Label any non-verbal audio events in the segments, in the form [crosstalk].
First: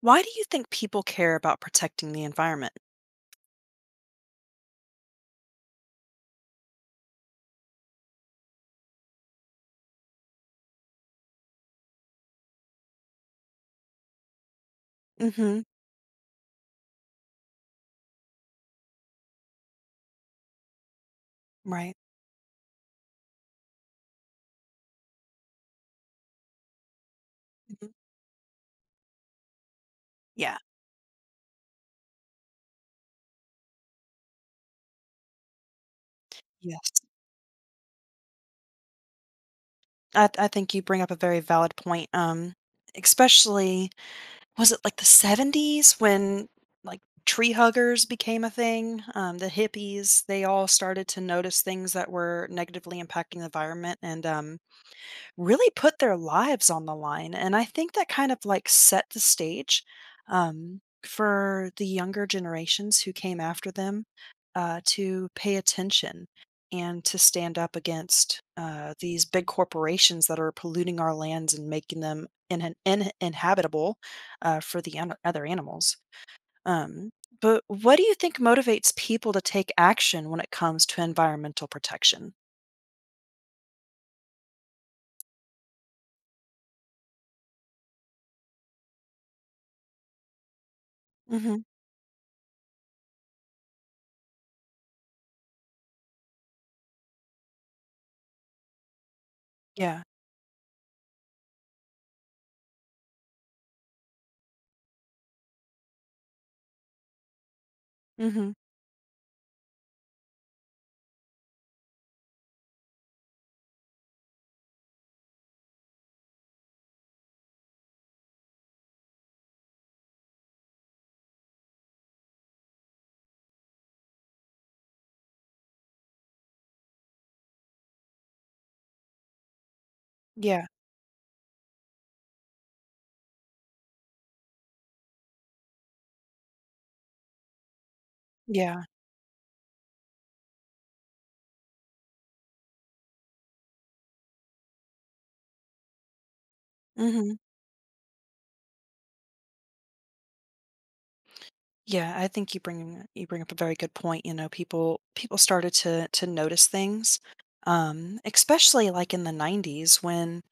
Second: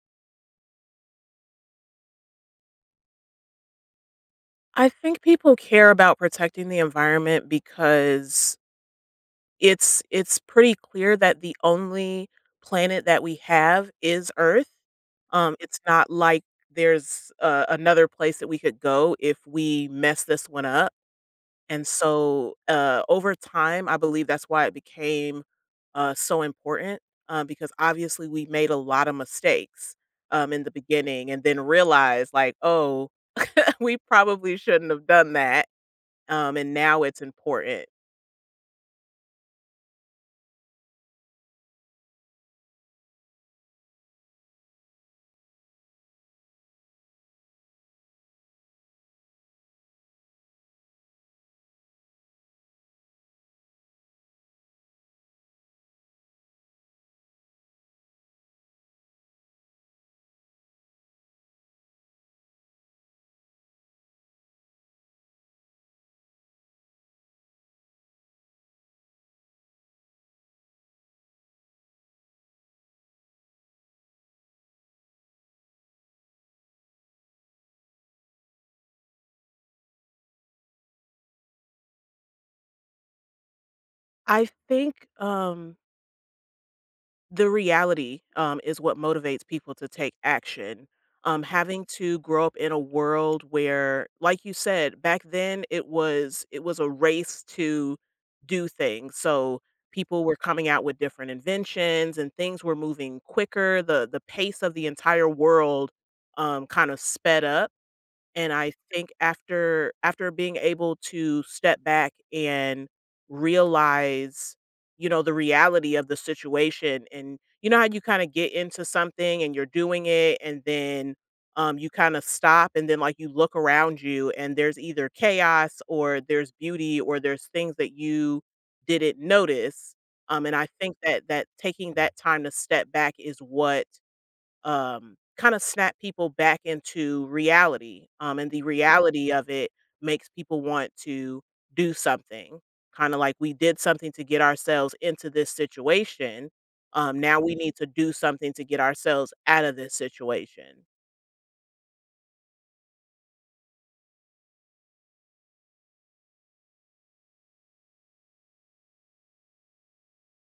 Why do you think people care about protecting the environment? I think people care about protecting the environment because it's pretty clear that the only planet that we have is Earth. Um, Mhm, it's not like there's another place that we could go if we mess this one up. And right. so over time, I believe that's why it became so important because Mhm. obviously we made a lot of mistakes Yeah, in the beginning and then realized, like, oh, [laughs] we probably shouldn't have done that and yes. now it's important. I think you bring up a very valid point, especially was it, like, the '70s when, like, tree huggers became a thing? The hippies, they all started to notice things that were negatively impacting the environment, and, really put their lives on the line, and I think that kind of, like, set the stage, for the younger generations who came after them, to pay attention and to stand up against, these big corporations that are polluting our lands and making them in inhabitable, for the an other animals. um, but what do you think motivates people to take action when it comes to environmental protection? I think the reality is what motivates people to take action. Um, Mhm. having to grow up in a world where, like you said, back then it was a race to do things. So Yeah. people were coming out with different inventions and things were moving quicker. The pace of the entire world kind of sped up. And Mhm. I think after being able to step back and realize, you know, the reality of the situation, and you know how you kinda get into something and you're doing it, and then you kind of stop and then like you look around you and there's either chaos or there's beauty or there's things that you didn't notice. And Yeah. I think that taking that time to step back is what kind of snap people back into reality, and the Yeah. reality of it makes people want to do something. Kind of like we did something to get ourselves into this situation. Hmm. Now we need to do something to get ourselves out of this situation. Yeah, I think you bring up a very good point. You know, people started to notice things, especially like in the '90s when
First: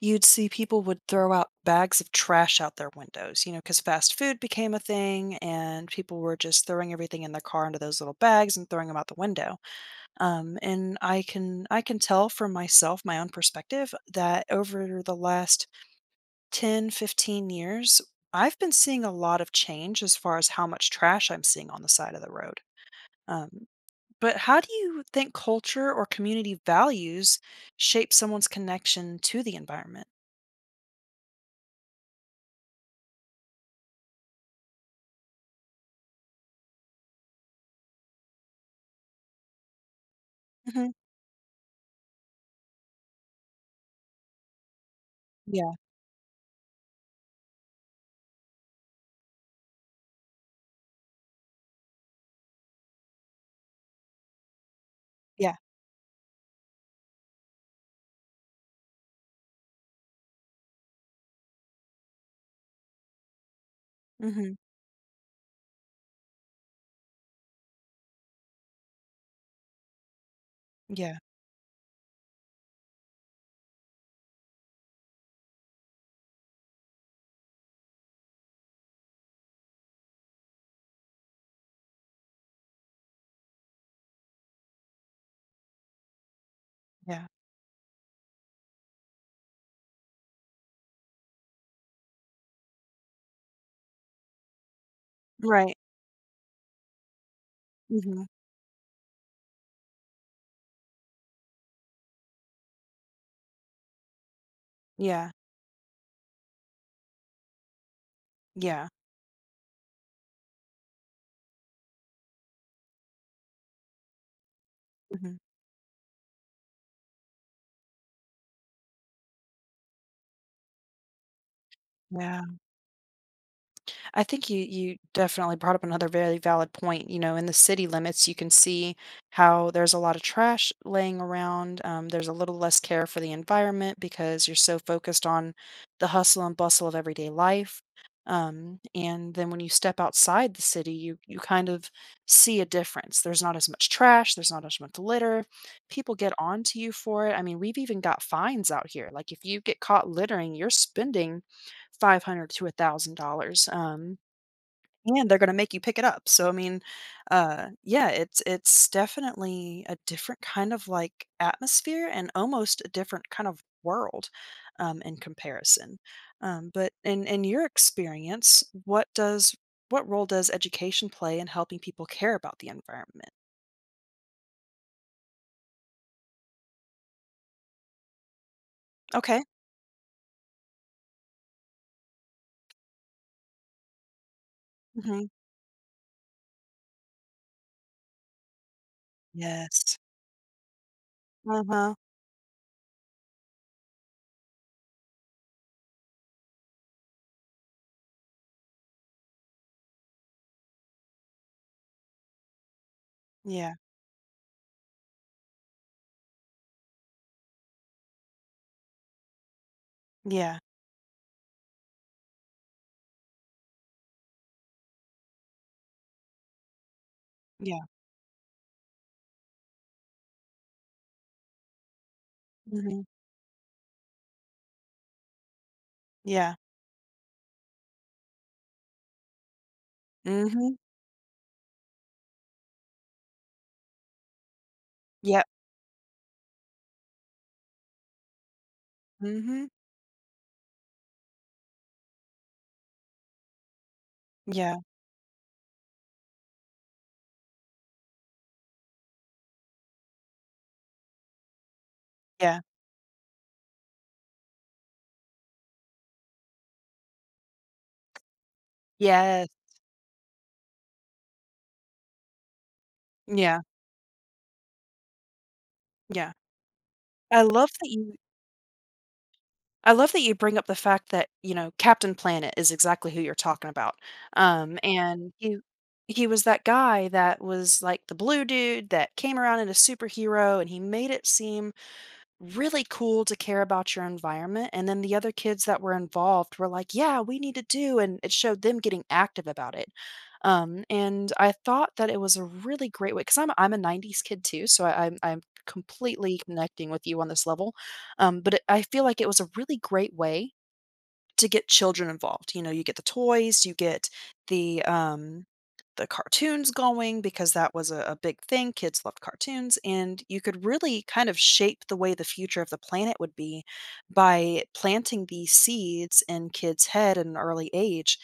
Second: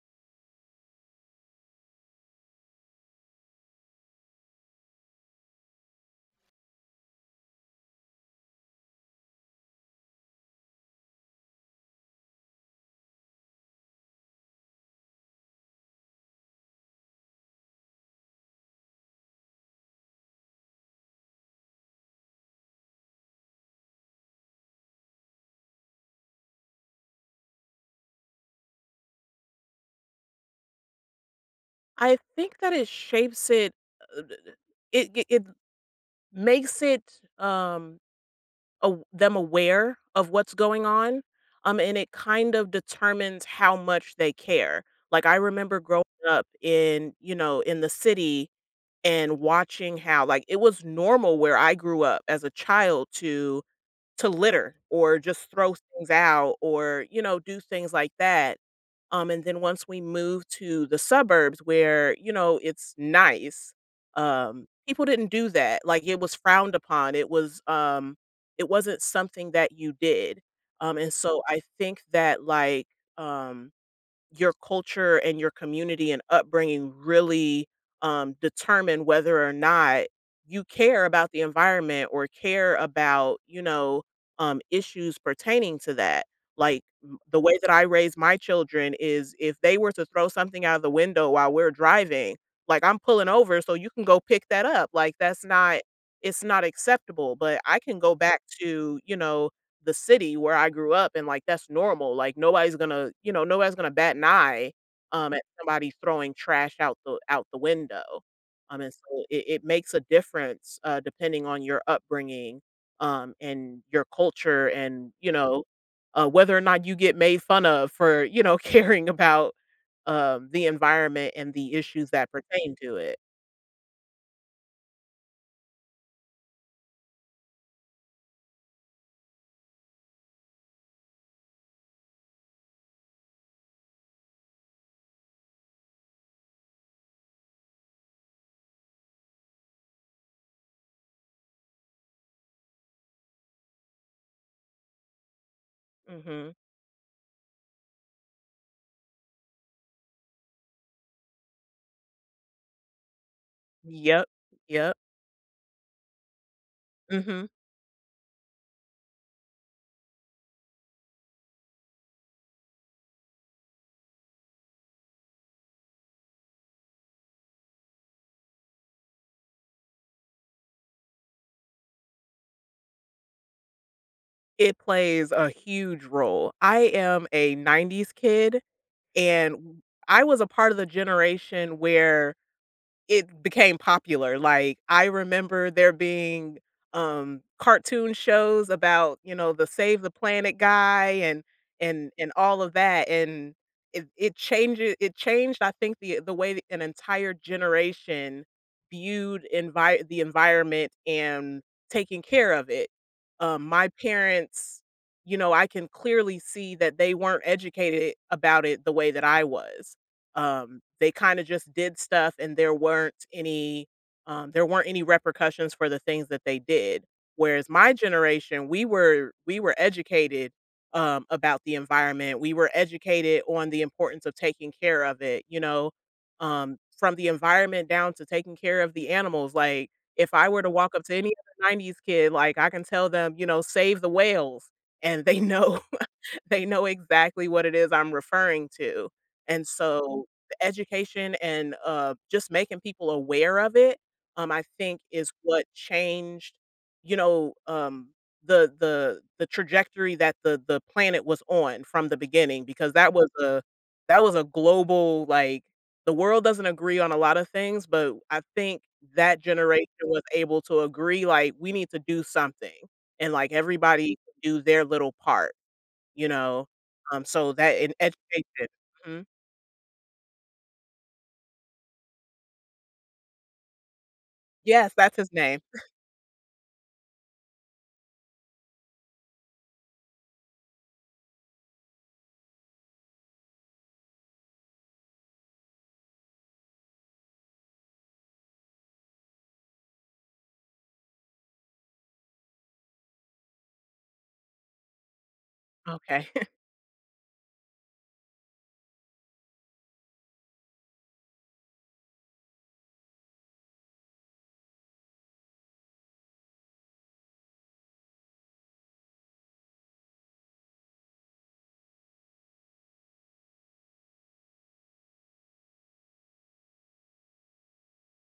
you'd see people would throw out bags of trash out their windows. You know, because fast food became a thing, and people were just throwing everything in their car into those little bags and throwing them out the window. And I can tell from myself, my own perspective, that over the last 10, 15 years, I've been seeing a lot of change as far as how much trash I'm seeing on the side of the road. Um, but how do you think culture or community values shape someone's connection to the environment? I think that it shapes it. uh, it makes it. Um, aw them aware of what's going Hmm. on, and it kind of determines how much they care. Like, I Yeah, remember growing up in, you know, in the city and watching how, like, it was normal where I grew up as a child to litter or just yeah. throw things out or, you know, do things like that. And then once we moved to the suburbs where, you know, it's nice, Hmm. People didn't do that. Like, it was frowned upon. It wasn't something that you did. And Yeah, so I think that, like, um your culture and your community and upbringing really determine whether or not you care about the environment or care about, you know, issues pertaining to that, like yeah. the way that I raise my children is if they were to throw something out of the window while we're driving, like, I'm pulling over so you can go pick that up. Like, that's Right. not, it's not acceptable. But I can go Hmm. back to, you know, the city where I grew up, and like, that's normal. Like, nobody's gonna, you know, nobody's gonna bat an eye Yeah, at somebody throwing trash out the window. Um, yeah. and so it makes a difference depending on your upbringing and your culture, and you Hmm. know, whether or not you get made fun of for, you know, [laughs] caring about the environment and the issues that Yeah. pertain to it. I think you definitely brought up another very valid point. You know, in the city limits, you can see how there's a lot of trash laying around. There's a little less care for the environment because you're so focused on the hustle and bustle of everyday life. And then when you step outside the city, you kind of see a difference. There's not as much trash. There's not as much litter. People get Mhm. on to you for it. I mean, we've even got fines out here. Like if you get caught littering, you're spending 500 to a thousand dollars, Yep. Yep. and they're gonna make you pick it up. So I mean, Mhm. Yeah, it's definitely a different kind of like atmosphere and almost a different kind of world, in comparison. But in your experience, what role does education play in helping people care about the environment? It plays a huge role. I am a 90s kid, Okay. and I was a part of the generation where it became popular. Like, I Hmm. remember there being, cartoon shows about, you know, the Yes. Save the Planet guy, and Uh huh. and all of that, and it changed, I think, the way that an entire generation viewed envi the environment and taking care of it. Yeah. My parents, you know, I can clearly see that they weren't educated about it the way that I was. Yeah. They kinda just did stuff and there weren't any repercussions for the things that they did. Whereas Yeah. my generation, we were educated, about the environment. We were Hmm. educated on the importance of taking care of it, you know, Yeah. From the environment down to taking care of the animals. Like, if I were to Hmm. walk up to any other 90s kid, like, I can tell them, you know, "Save the whales," and they Yeah. know [laughs] they know exactly what it is I'm referring to. Hmm. And so education and, just making people aware of it, I Yeah. think is what changed, you know, the trajectory that the planet was on from the Yeah. beginning, because that was a global, like, the world doesn't agree on a lot of things, but I think that Yes. generation was able to agree, like, "We need to do something," and, like, Yeah. everybody do their little part, you Yeah. know? I So love that that in you education mhm. I love that you bring up the fact that, you know, Captain Planet is exactly who you're talking about, Yes, that's and his he name. he was that guy that was, like, the blue dude that came around in a superhero, and he made it seem really cool to care about your environment. And then the other kids that were involved were like, yeah, we need to do. And it showed them getting active about it. And I thought that it was a really great way because I'm a 90s kid too. So I'm Okay. completely [laughs] connecting with you on this level. But I feel like it was a really great way to get children involved. You know, you get the toys, you get the um the cartoons going because that was a big thing. Kids loved cartoons, and you could really kind of shape the way the future of the planet would be by planting these seeds in kids' head at an early age.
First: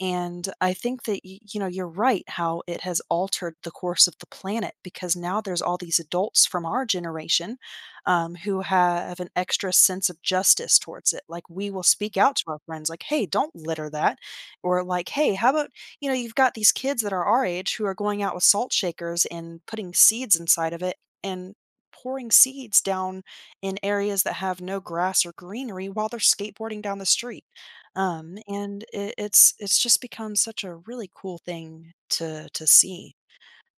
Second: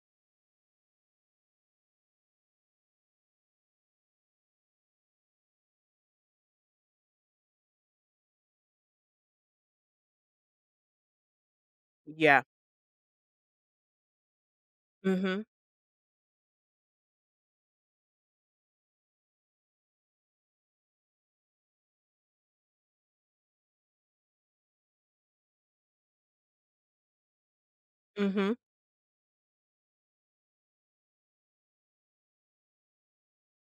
And I think that you know you're right how it has altered the course of the planet because now there's all these adults from our generation, who have an extra sense of justice towards it. Like we will speak out Yeah. to our friends, like, "Hey, don't litter that," or like, "Hey, Mhm. how about you know you've got these kids that are our age who are going out with salt shakers and putting seeds inside of it and pouring seeds down in areas that have no grass or greenery while they're skateboarding down the street." Mhm. And it's just become such a really cool thing to see.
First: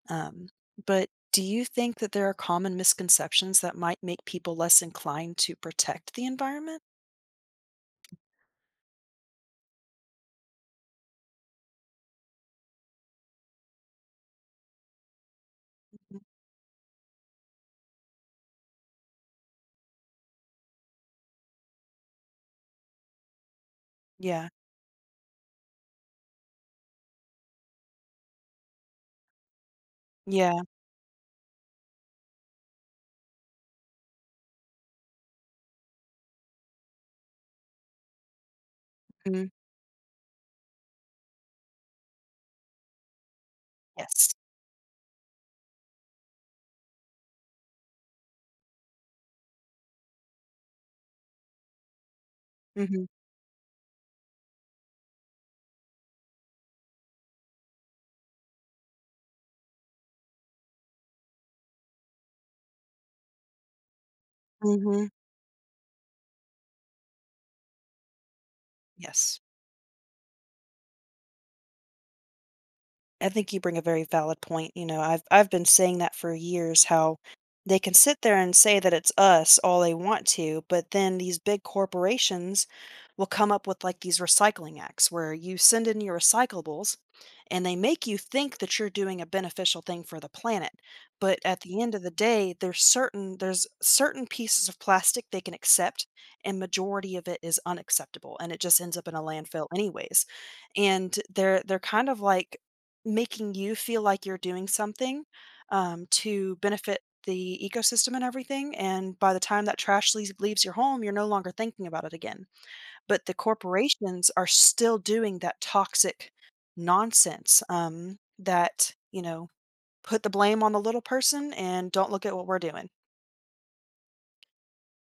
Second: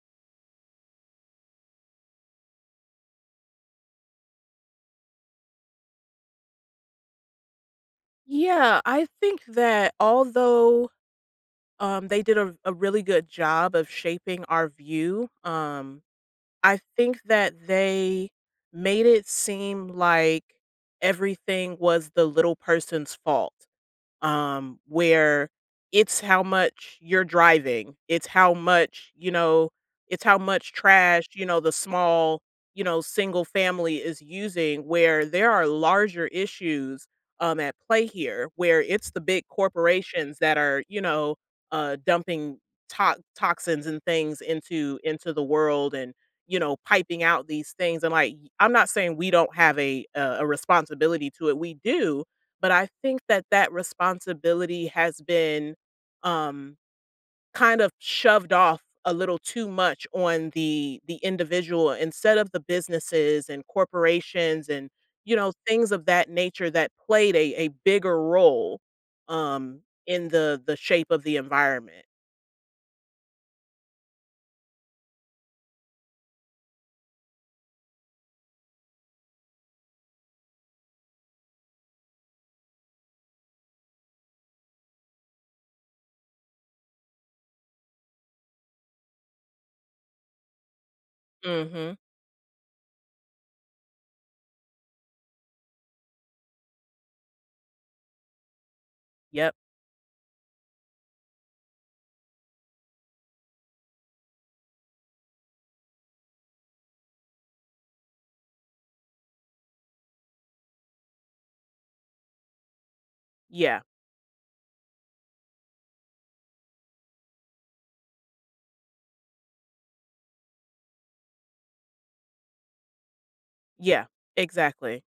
Um, but do you think that there are common misconceptions that might make people less inclined to protect the environment? Yeah, I think that although they did a really good job of shaping our view, Mhm. I think that they made it seem like everything was the little person's fault. Yeah. Um, where it's how much you're driving, it's how much, you know, it's how Yeah. much trash, you know, the small, you know, single family is using, where there are larger issues at play here, where it's the big Mhm. corporations that are, you know, dumping toxins and Yes. things into the world and, you know, piping out these things, and like, I'm not saying we don't have a a responsibility to it, we do, but I Mhm. think that that responsibility has been, um, kind of shoved off a little too much on the individual instead of the businesses and corporations and, Mhm. you know, things of that nature that played a bigger role, Yes. In the shape of the environment. I think you bring a very valid point. You know, I've been saying that for years how they can sit there and say that it's us all they want to, but then these big corporations will come up with like these recycling acts where you send in your recyclables and they make you think that you're doing a beneficial thing for the planet. But at the end Mhm. of the day, there's certain pieces of plastic they can accept and majority of it is unacceptable and it just ends up in a Yep. landfill anyways. And they're kind of like making you feel like you're doing something, to benefit the ecosystem and everything. And by the time that trash leaves your home, you're no longer thinking about it again. But the Yeah. corporations are still doing that toxic nonsense, that, you know, put the blame on the little person and don't look at what we're doing. Yeah. Exactly.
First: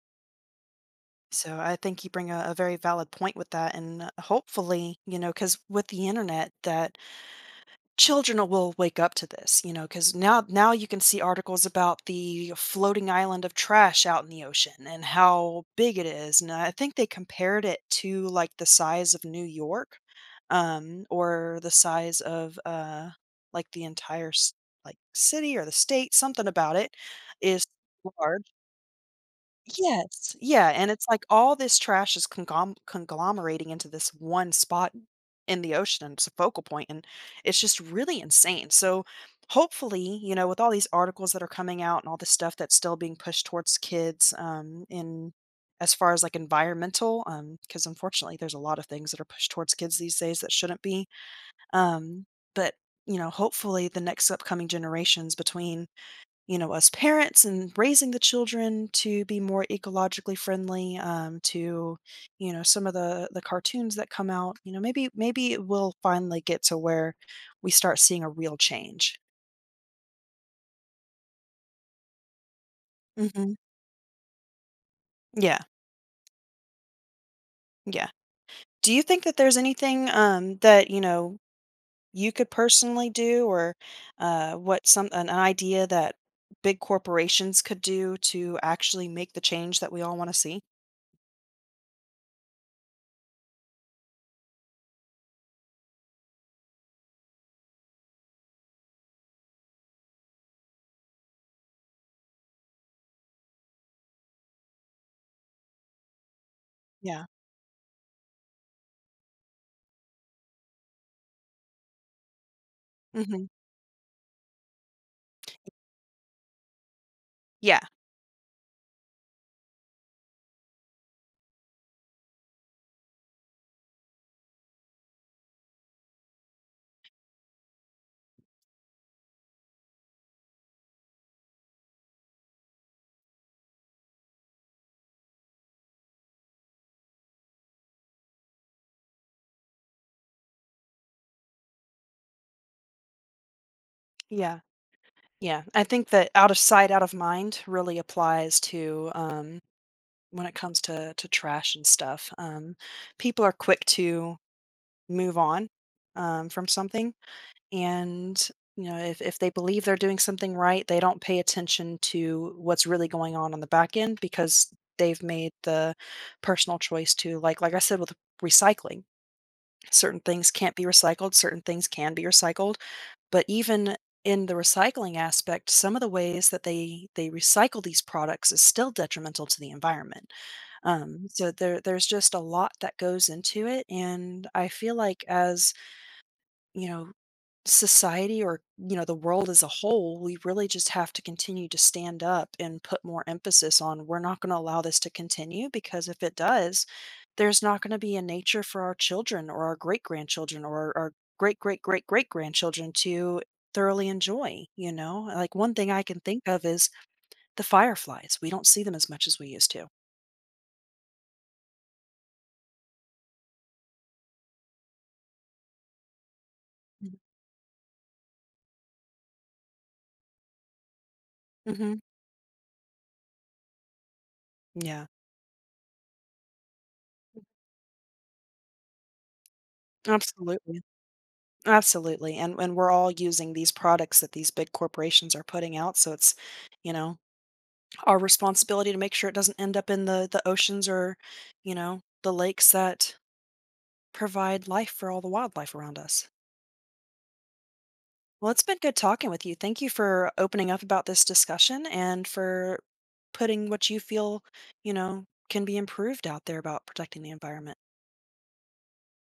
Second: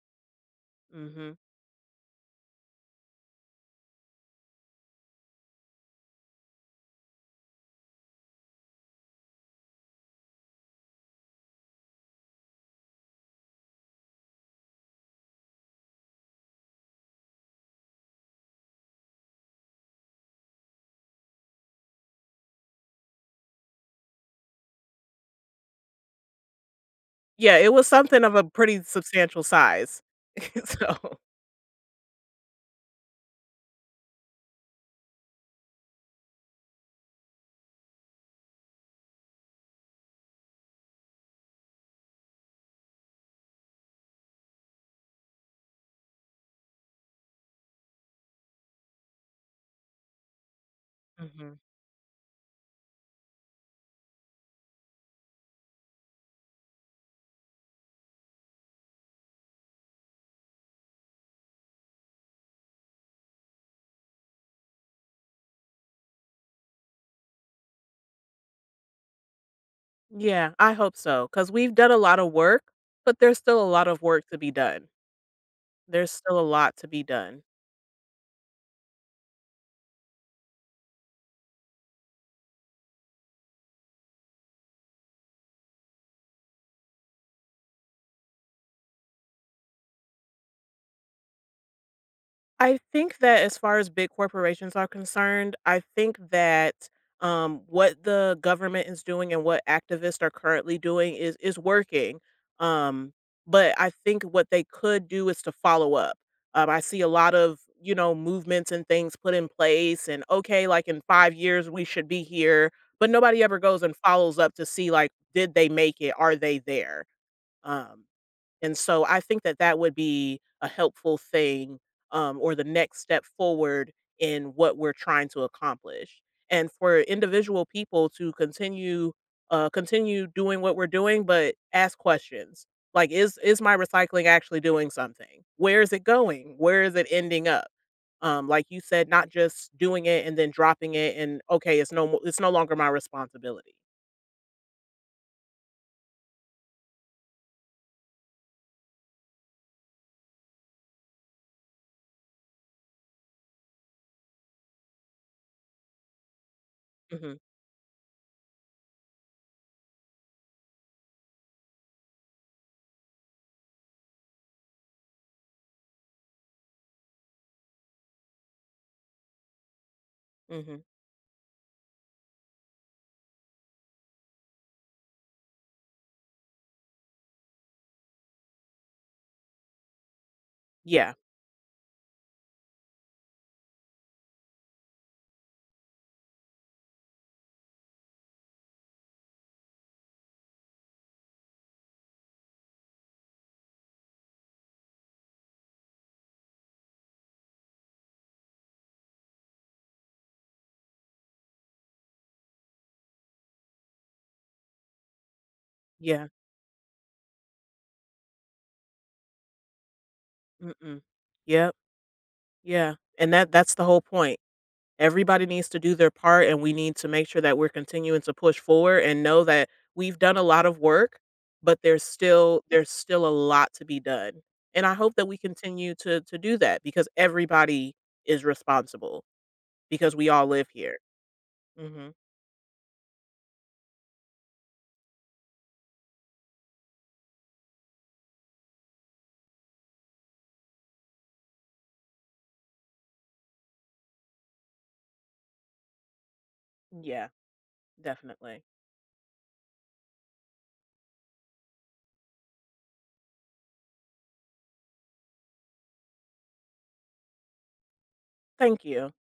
Mhm. So I think you bring a very valid point with that. And hopefully, you know, because with the internet, that children will wake up to this, you know, because now you can see articles about the floating island of trash out in the ocean and how big it is. And I think they compared it to like the size of New York, or the size of like the entire like city or the state. Something about it Yeah, is it was something of a large. pretty substantial size. Yes, [laughs] yeah, and it's So like all this trash is conglomerating into this one spot in the ocean, and it's a focal point, and it's just really insane, so, hopefully, you know, with all these articles that are coming out and all this stuff that's still being pushed towards kids, in as far as, like, environmental, because unfortunately, there's a lot of things that are pushed towards kids these days that shouldn't be, mhm. um, but, you know, hopefully, the next upcoming generations between you know us parents and raising the children to be more ecologically friendly, to you know some of the cartoons that come out you know maybe we'll finally get to where we start seeing a real change. Yeah, I hope so. Because 'cause we've done a lot of work, but there's Hmm. still a lot of work to be done. Yeah. There's still a lot to be done. Yeah. Do you think that there's anything, that you know you could personally do or what some an idea that big corporations could do to actually make the change that we all want to see? I think that as far as big corporations are concerned, I think that what the government is doing and what activists are currently doing is working. Um, but I think what they could do is to follow up. I see a Yeah. lot of, you know, movements and things put in place, and okay, like in 5 years we should be here, but Hmm. nobody ever goes and follows up to see, like, did they make it? Are they there? Yeah. Um, and so I think that that would be a helpful thing, or the next step forward in what we're trying to accomplish. And for individual people to continue continue doing what we're doing, but ask questions like, is my recycling actually doing something? Where is it going? Where is it ending up? Like you said, not just doing it and then dropping it, and okay, it's no longer my responsibility. Yeah. Yeah, I think that out of sight, out of mind really applies to, when it comes to trash and stuff. People are quick to move on, from something, Hmm. and you know if they believe they're doing something right, they don't pay attention to what's really going on the back end because they've made the personal choice to like I said with recycling. Certain things can't Hmm. be recycled, certain things can be recycled but even in the recycling aspect, some of the ways that they recycle these products is still detrimental to the environment. Yeah, So there's just a lot that goes into it, and I feel like as you know society or you know the world as a whole we really just have to continue to stand up and put more emphasis on we're not going to allow this to continue because if it does there's not going to be a nature for our children or our great grandchildren or our great great great great grandchildren to thoroughly enjoy. You know, like one thing I can yeah, think of is the fireflies. We don't see them as much as we used to. mm-mm. Yep. Yeah, and that that's the whole point. Everybody needs to do their part, and we need to make sure that we're continuing to push forward and know that we've done a lot of work, but Hmm. there's still a lot to be done. And I Yeah. hope that we continue to do that because everybody is responsible because we all live Absolutely. here. Mhm. Absolutely, and we're all using these products that these big corporations are putting out, so it's, you know, our responsibility to make sure it doesn't end up in the oceans or, you know, the lakes that provide life for all the wildlife around us. Yeah, Well, it's definitely. been good talking with you. Thank you for opening up about this discussion and for putting what you feel, you know, can be improved out there about protecting the environment. Thank you.